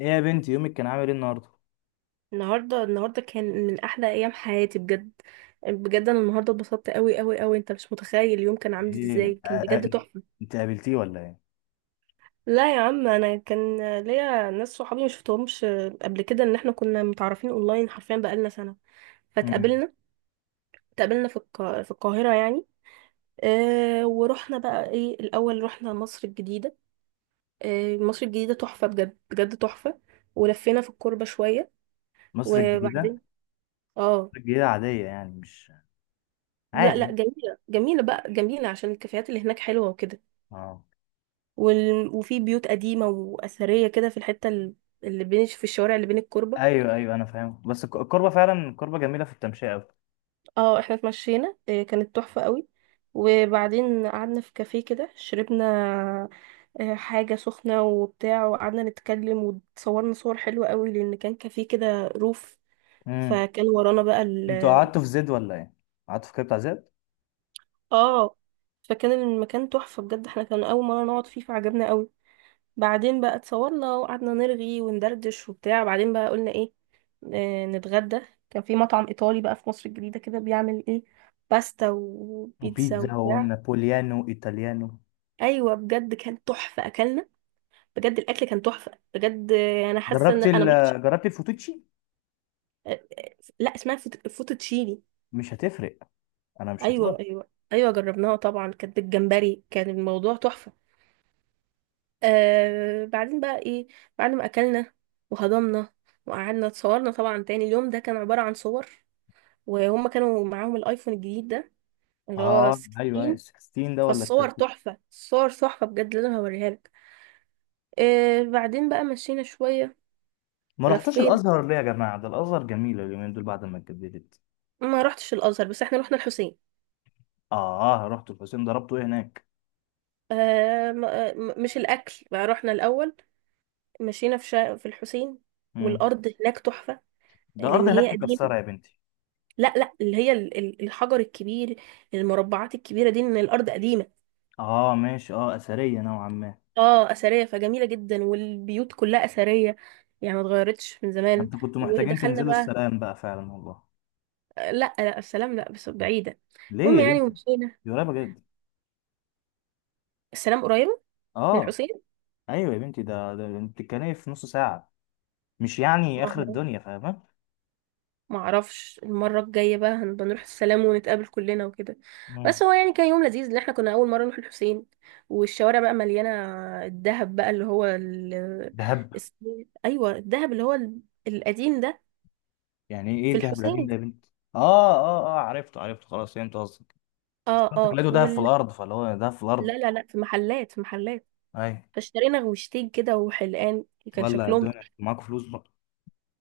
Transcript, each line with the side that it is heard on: left: ايه يا بنتي، يومك كان عامل ايه النهارده؟
right: النهارده كان من احلى ايام حياتي بجد. بجد انا النهارده اتبسطت قوي قوي قوي، انت مش متخيل اليوم كان عامل
left: ايه،
right: ازاي،
left: آه،
right: كان
left: آه.
right: بجد تحفه.
left: انت قابلتيه ولا ايه؟
right: لا يا عم، انا كان ليا ناس صحابي ما شفتهمش قبل كده، ان احنا كنا متعرفين اونلاين حرفيا بقالنا سنه
left: مم.
right: فاتقابلنا. اتقابلنا في في القاهره يعني. ورحنا بقى ايه، الاول رحنا مصر الجديده. مصر الجديده تحفه، بجد بجد تحفه. ولفينا في الكوربه شويه
left: مصر الجديدة؟
right: وبعدين اه،
left: مصر الجديدة عادية يعني مش
right: لا لا،
left: عادي.
right: جميلة جميلة بقى، جميلة عشان الكافيهات اللي هناك حلوة وكده.
left: اه.
right: وفي بيوت قديمة وأثرية كده في اللي بين، في الشوارع اللي بين الكوربة.
left: ايوه ايوه، انا فاهم. بس الكوربة فعلا الكوربة جميلة في التمشية اوي.
right: اه احنا اتمشينا، إيه، كانت تحفة قوي. وبعدين قعدنا في كافيه كده، شربنا حاجة سخنة وبتاع، وقعدنا نتكلم وتصورنا صور حلوة قوي، لأن كان كافيه كده روف.
left: مم.
right: فكان ورانا بقى
left: انتوا
right: ال
left: قعدتوا في زد ولا ايه؟ قعدتوا في كده بتاع زد؟
right: اه فكان المكان تحفة بجد، احنا كان أول مرة نقعد فيه فعجبنا قوي. بعدين بقى اتصورنا وقعدنا نرغي وندردش وبتاع. بعدين بقى قلنا ايه، آه نتغدى. كان في مطعم ايطالي بقى في مصر الجديدة كده، بيعمل ايه، باستا وبيتزا
left: وبيتزا
right: وبتاع.
left: ونابوليانو ايطاليانو.
right: ايوه بجد كان تحفة، اكلنا بجد الاكل كان تحفة بجد. انا حاسة ان
left: جربتي
right: انا
left: ال
right: ما رحتش.
left: جربتي الفوتوتشي؟
right: آه، لا، اسمها فوتوتشيني.
left: مش هتفرق، انا مش
right: ايوه
left: ايطالي.
right: ايوه ايوه جربناها طبعا، كانت بالجمبري، كان الموضوع تحفة. بعدين بقى ايه، بعد ما اكلنا وهضمنا وقعدنا اتصورنا طبعا تاني. اليوم ده كان عبارة عن صور، وهم كانوا معاهم الايفون الجديد ده اللي هو
left: اه ايوه،
right: 16.
left: ال 16 ده ولا ال
right: فالصور
left: 13؟
right: تحفة، الصور تحفة بجد، لازم هوريها لك. بعدين بقى مشينا شوية،
left: ما رحتوش
right: لفينا.
left: الازهر ليه يا جماعة؟ ده الازهر جميلة اليومين دول بعد ما اتجددت.
right: ما رحتش الازهر بس احنا رحنا الحسين.
left: اه رحت الحسين، ضربته ايه هناك؟
right: مش الاكل بقى، رحنا الاول مشينا في في الحسين.
left: مم.
right: والارض هناك تحفة،
left: ده الارض
right: لان
left: هناك
right: هي قديمة.
left: مكسره يا بنتي.
right: لا لا، اللي هي الحجر الكبير، المربعات الكبيرة دي، ان الارض قديمة.
left: اه ماشي، اه اثريه نوعا ما.
right: اه اثرية فجميلة جدا، والبيوت كلها اثرية، يعني ما اتغيرتش من زمان.
left: انت كنت محتاجين
right: ودخلنا
left: تنزلوا
right: بقى.
left: السلام بقى فعلا والله.
right: لا لا، السلام لا بس بعيدة.
left: ليه
right: المهم
left: يا
right: يعني،
left: بنتي؟
right: ومشينا.
left: دي قريبه جدا.
right: السلام قريبة من
left: اه.
right: الحسين.
left: ايوه يا بنتي، ده انت بتتكلمي في نص ساعه، مش يعني اخر
right: آه.
left: الدنيا فاهمه.
right: معرفش، المرة الجاية بقى هنبقى نروح السلام ونتقابل كلنا وكده. بس
left: مم.
right: هو يعني كان يوم لذيذ، لان احنا كنا أول مرة نروح الحسين. والشوارع بقى مليانة الذهب بقى اللي هو ال...
left: دهب
right: الس- أيوة الذهب القديم ده،
left: يعني ايه
right: في
left: الدهب القديم
right: الحسين.
left: ده يا بنتي اه اه اه عرفته عرفته خلاص فهمت قصدك
right: اه
left: بس انت
right: اه
left: لقيته دهب
right: وال...
left: في الارض فاللي هو دهب في
right: لا
left: الارض
right: لا لا، في محلات، في محلات.
left: ايوه
right: فاشترينا غوشتين كده وحلقان، كان
left: ولا
right: شكلهم.
left: الدنيا معاكوا فلوس بقى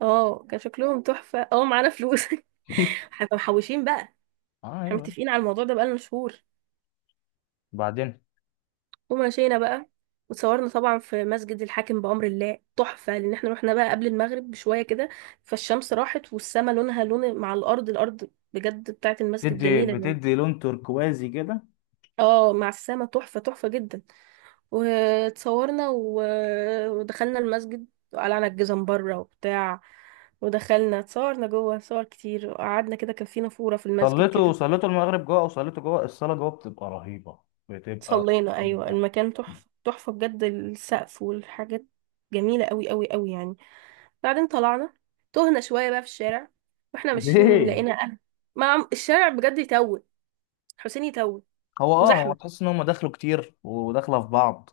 right: اه كان شكلهم تحفة، اه معانا فلوس. احنا محوشين بقى،
left: اه
right: احنا
left: ايوه
right: متفقين على الموضوع ده بقالنا شهور.
left: بعدين
right: ومشينا بقى وتصورنا طبعا في مسجد الحاكم بأمر الله، تحفة، لأن احنا رحنا بقى قبل المغرب بشوية كده، فالشمس راحت والسما لونها لون مع الأرض، الأرض بجد بتاعت المسجد
left: بتدي
right: جميلة يعني.
left: بتدي لون تركوازي كده
right: اه مع السما تحفة، تحفة جدا. وتصورنا ودخلنا المسجد وقلعنا الجزم بره وبتاع، ودخلنا اتصورنا جوه صور كتير، وقعدنا كده، كان في نافورة في المسجد
left: صليته
right: كده.
left: صليته المغرب جوه او صليته جوه الصلاه جوه بتبقى رهيبه بتبقى
right: صلينا، ايوه،
left: رهيبه
right: المكان تحفه تحفه بجد، السقف والحاجات جميله قوي قوي قوي يعني. بعدين طلعنا، تهنا شويه بقى في الشارع، واحنا ماشيين
left: ليه
right: لقينا اهل، مع الشارع بجد يتوه، حسين يتوه
left: هو اه هو
right: وزحمه.
left: تحس ان هم دخلوا كتير وداخله في بعض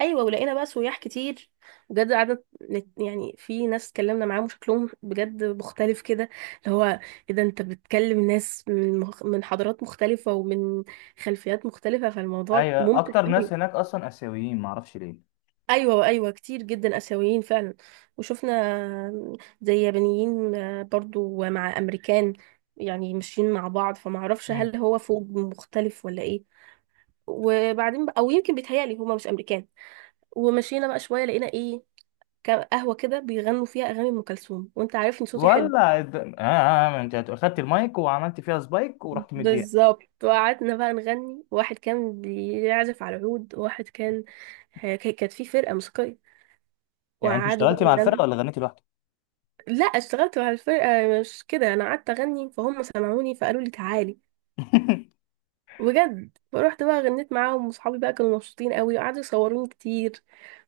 right: ايوه ولقينا بقى سياح كتير، بجد قعدنا يعني في ناس اتكلمنا معاهم شكلهم بجد مختلف كده، اللي هو ايه ده، انت بتكلم ناس من من حضارات مختلفه ومن خلفيات مختلفه، فالموضوع
left: ايوه
right: ممتع
left: اكتر ناس
right: قوي.
left: هناك اصلا اسيويين معرفش ليه
right: ايوه ايوه كتير جدا اسيويين فعلا. وشفنا زي يابانيين، برضو مع امريكان، يعني ماشيين مع بعض، فما اعرفش
left: مم.
right: هل هو فوج مختلف ولا ايه. وبعدين او يمكن بيتهيألي هما مش امريكان. ومشينا بقى شويه لقينا ايه، قهوه كده بيغنوا فيها اغاني ام كلثوم، وانت عارفني صوتي حلو.
left: ولا الد- اه آه، آه، انت اخدت المايك وعملت فيها سبايك ورحت مديها.
right: بالظبط، وقعدنا بقى نغني، واحد كان بيعزف على العود وواحد كان كانت في فرقه موسيقيه،
left: يعني انت
right: وقعدوا بقى
left: اشتغلتي مع الفرقه
right: يغنوا.
left: ولا غنيتي لوحدك؟
right: لا، اشتغلت مع الفرقة، مش كده، انا قعدت اغني فهم سمعوني فقالوا لي تعالي. بجد، فروحت بقى غنيت معاهم وصحابي بقى كانوا مبسوطين قوي وقعدوا يصوروني كتير.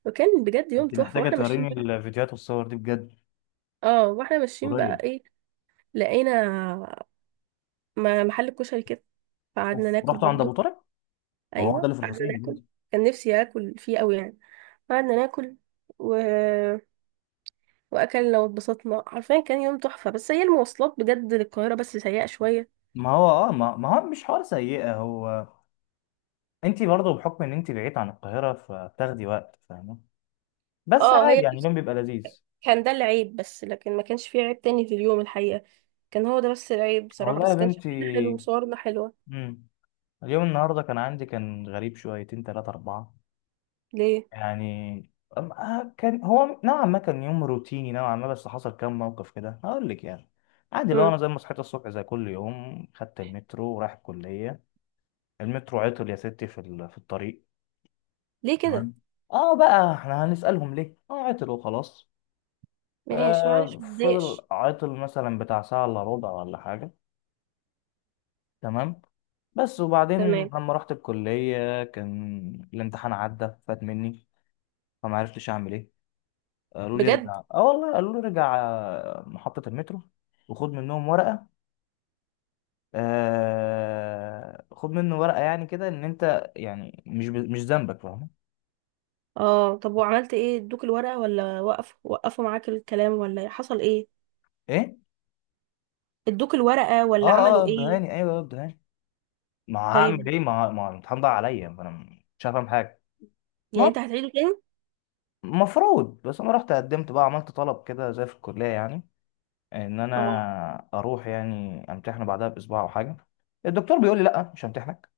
right: وكان بجد يوم
left: انت
right: تحفة.
left: محتاجه
right: واحنا
left: توريني
right: ماشيين بقى
left: الفيديوهات والصور دي بجد.
right: اه، واحنا ماشيين بقى
left: قريب.
right: ايه، لقينا محل كشري كده، فقعدنا
left: اوف،
right: ناكل
left: رحتوا عند ابو
right: برضو.
left: طارق. ما هو ده
right: ايوه
left: اللي في
right: قعدنا
left: الحسين.
right: ناكل، كان نفسي اكل فيه قوي يعني. قعدنا ناكل و... واكلنا واتبسطنا، حرفيا كان يوم تحفة. بس هي المواصلات بجد للقاهرة بس سيئة شوية.
left: ما هو مش حوار سيئة هو. انت برضه بحكم ان انت بعيد عن القاهرة فبتاخدي وقت فاهمة. بس
right: اه
left: عادي
right: هي
left: يعني، اليوم بيبقى لذيذ.
right: كان ده العيب بس، لكن ما كانش فيه عيب تاني في اليوم الحقيقة، كان هو ده بس العيب بصراحة،
left: والله يا
right: بس كان
left: بنتي.
right: شكلنا حلو وصورنا حلوة.
left: مم. اليوم النهاردة كان عندي كان غريب شويتين تلاتة أربعة.
right: ليه؟
left: يعني كان هو نوعا ما كان يوم روتيني نوعا ما، بس حصل كام موقف كده هقول لك يعني. عادي، لو انا
right: مم.
left: زي ما صحيت الصبح زي كل يوم خدت المترو ورايح الكلية. المترو عطل يا ستي في الطريق.
right: ليه كده؟
left: تمام. اه بقى احنا هنسألهم ليه اه عطل وخلاص.
right: ماشي معلش
left: فضل
right: متضايقش.
left: عاطل مثلا بتاع ساعة إلا ربع ولا حاجة. تمام. بس وبعدين
right: تمام.
left: لما رحت الكلية كان الامتحان عدى فات مني. فما عرفتش أعمل إيه. قالوا لي
right: بجد؟
left: ارجع، آه والله، قالوا لي ارجع محطة المترو، وخد منهم ورقة. خد منه ورقة يعني كده، إن أنت يعني مش ذنبك، فاهم؟
right: اه، طب وعملت ايه؟ ادوك الورقة ولا وقف، وقفوا معاك الكلام، ولا حصل ايه؟
left: إيه؟
right: ادوك الورقة ولا عملوا ايه؟
left: الدهاني، أيوه الدهاني. ما هعمل
right: طيب.
left: إيه، ما الامتحان ضاع عليا فأنا مش هفهم حاجة.
right: يعني انت هتعيده تاني؟
left: مفروض، بس انا رحت قدمت بقى، عملت طلب كده زي في الكليه يعني، ان
right: اه.
left: انا اروح يعني امتحنه بعدها باسبوع او حاجه. الدكتور بيقول لي لا، مش همتحنك،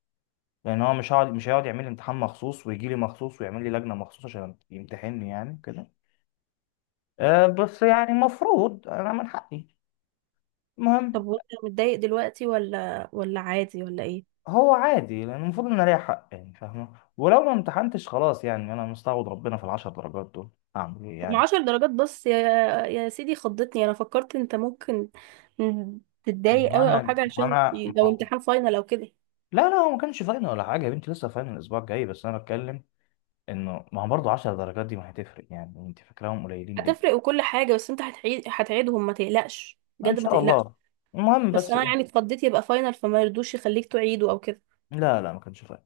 left: لان هو مش هيقعد يعمل لي امتحان مخصوص ويجي لي مخصوص ويعمل لي لجنه مخصوص عشان يمتحنني يعني كده. بس يعني مفروض انا من حقي. المهم.
right: طب وانت متضايق دلوقتي ولا، ولا عادي، ولا ايه؟
left: هو عادي لان المفروض ان انا ليا حق يعني، فاهمه. ولو ما امتحنتش خلاص، يعني انا مستعوض ربنا في العشر درجات دول. اعمل ايه
right: طب
left: يعني؟
right: عشر درجات بس يا، يا سيدي خضتني، انا فكرت انت ممكن تتضايق
left: ما
right: قوي او
left: انا
right: حاجه،
left: ما
right: عشان
left: انا
right: لو امتحان فاينل او كده.
left: لا لا، هو ما كانش فاينل ولا حاجه يا بنتي، لسه فاينل الاسبوع الجاي. بس انا بتكلم انه ما هو برضه 10 درجات دي ما هتفرق، يعني انت فاكراهم قليلين
right: هتفرق
left: ليه؟
right: وكل حاجه، بس انت هتعيدهم ما تقلقش
left: ما ان
right: بجد، ما
left: شاء
right: تقلقش.
left: الله. المهم
right: بس
left: بس
right: انا
left: ايه.
right: يعني اتخضيت يبقى فاينل فما يرضوش يخليك تعيده او كده.
left: لا لا، ما كانش فاينل.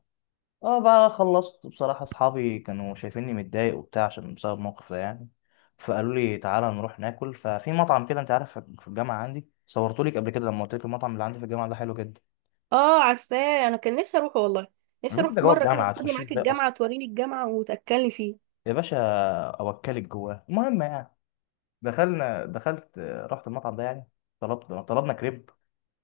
left: اه بقى خلصت بصراحه، اصحابي كانوا شايفيني متضايق وبتاع عشان بسبب موقف ده يعني، فقالوا لي تعالى نروح ناكل. ففي مطعم كده انت عارف في الجامعه، عندي صورته لك قبل كده لما قلت لك المطعم اللي عندي في الجامعه ده حلو جدا.
right: اه عارفاه، انا كان نفسي اروحه والله.
left: يا
right: نفسي
left: بنتي
right: اروح
left: ده
right: في
left: جوه
right: مره كده
left: الجامعه،
right: تاخدني
left: هتخشيه
right: معاك
left: ازاي اصلا؟
right: الجامعه، توريني الجامعه وتاكلني فيه.
left: يا باشا، اوكلك جواه. المهم يعني، دخلنا دخلت رحت المطعم ده يعني، طلبت طلبنا كريب،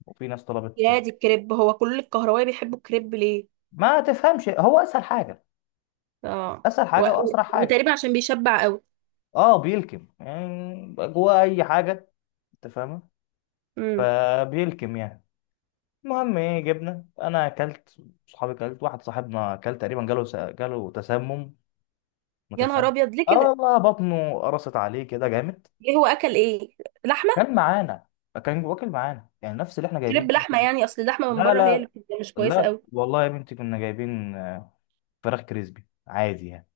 left: وفي ناس طلبت.
right: يا دي الكريب، هو كل الكهربائي بيحبوا الكريب ليه؟
left: ما تفهمش، هو اسهل حاجه،
right: اه.
left: اسهل
right: و...
left: حاجه واسرع حاجه.
right: وتقريبا عشان بيشبع قوي.
left: اه بيلكم يعني جواه اي حاجه، انت فاهمه،
right: امم.
left: فبيلكم يعني. المهم ايه، جبنا، انا اكلت، صحابي اكلت، واحد صاحبنا اكل تقريبا، جاله تسمم. ما
right: يا نهار
left: تفهم.
right: ابيض، ليه
left: اه
right: كده؟
left: والله، بطنه قرصت عليه كده جامد.
right: ايه، هو اكل ايه؟ لحمه؟
left: كان معانا، كان واكل معانا يعني نفس اللي احنا جايبين.
right: كريب لحمه يعني، اصل اللحمه من
left: لا
right: بره هي
left: لا
right: اللي بتبقى مش كويسه
left: لا
right: قوي.
left: والله يا بنتي، كنا جايبين فراخ كريسبي عادي يعني،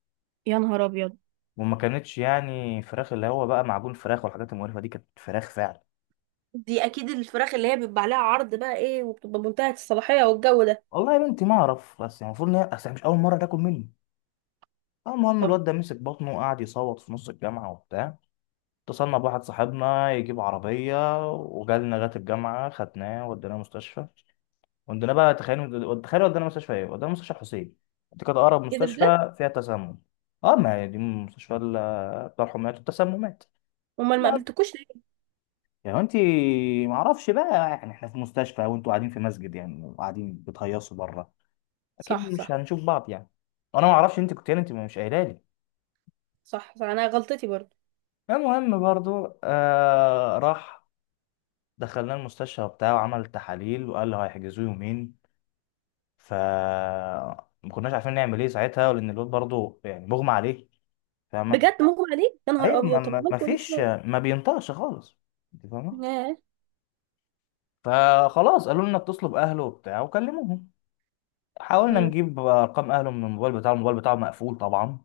right: يا نهار ابيض،
left: وما كانتش يعني فراخ اللي هو بقى معجون فراخ والحاجات المقرفه دي، كانت فراخ فعلا.
right: دي اكيد الفراخ اللي هي بيبقى عليها عرض بقى ايه، وبتبقى منتهيه الصلاحيه والجو ده.
left: والله يا بنتي ما اعرف، بس يعني المفروض ان هي، اصل هي مش اول مره تاكل مني. المهم
right: طب.
left: الواد ده مسك بطنه وقعد يصوت في نص الجامعه وبتاع. اتصلنا بواحد صاحبنا يجيب عربيه وجالنا لغايه الجامعه، خدناه وديناه مستشفى. وديناه بقى، تخيل تخيل، ودينا مستشفى حسين. دي كانت اقرب
right: ايه ده بجد؟
left: مستشفى فيها تسمم. اه ما هي دي مستشفى بتاع الحميات والتسممات.
right: امال ما قابلتكوش ليه؟
left: يعني انت، ما اعرفش بقى، يعني احنا في مستشفى وانتوا قاعدين في مسجد يعني، وقاعدين بتهيصوا بره، اكيد
right: صح
left: مش
right: صح.
left: هنشوف بعض يعني. وانا ما اعرفش، انت كنت يعني، انت مش قايله لي.
right: صح صح، انا غلطتي برضه.
left: المهم برضو، راح دخلنا المستشفى بتاعه وعمل تحاليل وقال له هيحجزوه يومين. ف ما كناش عارفين نعمل ايه ساعتها لان الواد برضو يعني مغمى عليه، فاهمه.
right: بجد مغمى عليه؟ يا نهار
left: ايوه، ما
right: ابيض، طب
left: ما ما
right: عملتوا ايه
left: فيش،
right: بسرعه؟
left: ما بينطقش خالص، انت فاهمه.
right: ياه.
left: فخلاص قالوا لنا اتصلوا باهله وبتاع وكلموهم. حاولنا
right: مم.
left: نجيب ارقام اهله من الموبايل بتاعه، الموبايل بتاعه مقفول طبعا،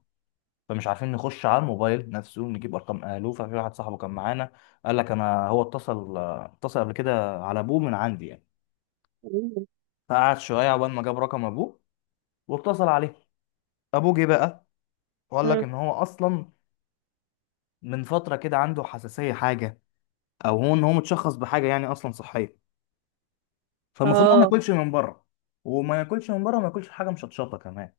left: فمش عارفين نخش على الموبايل نفسه نجيب ارقام اهله. ففي واحد صاحبه كان معانا قال لك انا هو اتصل قبل كده على ابوه من عندي يعني، فقعد شويه عقبال ما جاب رقم ابوه واتصل عليه. ابوه جه بقى وقال لك
right: مم.
left: ان هو اصلا من فتره كده عنده حساسيه حاجه، او هو ان هو متشخص بحاجه يعني اصلا صحيه، فالمفروض ان هو ما
right: اه،
left: ياكلش من بره، وما ياكلش حاجه مشطشطه كمان.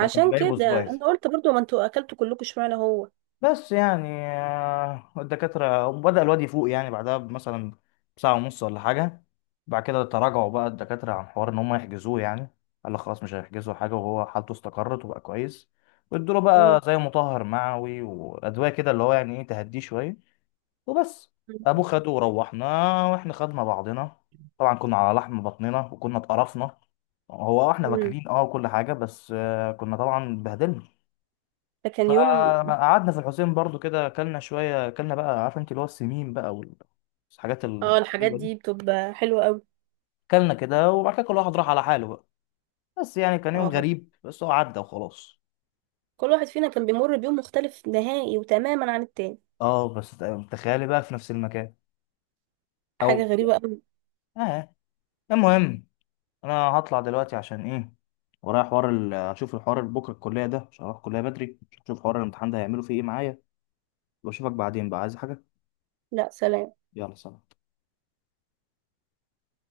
left: هو كان جايبه
right: كده
left: سبايس
right: انا قلت برضه، ما انتوا اكلتوا كلكم اشمعنى هو.
left: بس يعني. الدكاترة بدأ الواد يفوق يعني بعدها مثلا بساعة ونص ولا حاجة. بعد كده تراجعوا بقى الدكاترة عن حوار إن هم يحجزوه يعني، قال لك خلاص مش هيحجزوا حاجة وهو حالته استقرت وبقى كويس، وادوله بقى
right: مم.
left: زي مطهر معوي وأدوية كده اللي هو يعني إيه تهديه شوية وبس. أبوه خده وروحنا وإحنا خدنا بعضنا. طبعا كنا على لحم بطننا وكنا اتقرفنا، هو احنا
right: مم.
left: واكلين اه وكل حاجة، بس كنا طبعا اتبهدلنا.
right: ده كان يوم.
left: فقعدنا في الحسين برضو كده، اكلنا شويه، اكلنا بقى عارف انت اللي هو السمين بقى والحاجات
right: اه الحاجات
left: الغريبه دي.
right: دي بتبقى حلوه قوي.
left: اكلنا كده وبعد كده كل واحد راح على حاله بقى. بس يعني كان يوم
right: اه،
left: غريب، بس هو عدى وخلاص.
right: كل واحد فينا كان بيمر بيوم مختلف نهائي وتماما عن التاني.
left: اه بس تخيلي بقى في نفس المكان.
right: حاجة
left: او
right: غريبة أوي.
left: اه. المهم انا هطلع دلوقتي عشان ايه، ورايا حوار اشوف الحوار اللي بكره الكليه ده، عشان اروح الكليه بدري اشوف حوار الامتحان ده هيعملوا فيه ايه معايا، واشوفك بعدين بقى عايز حاجه.
right: لا، سلام.
left: يلا سلام.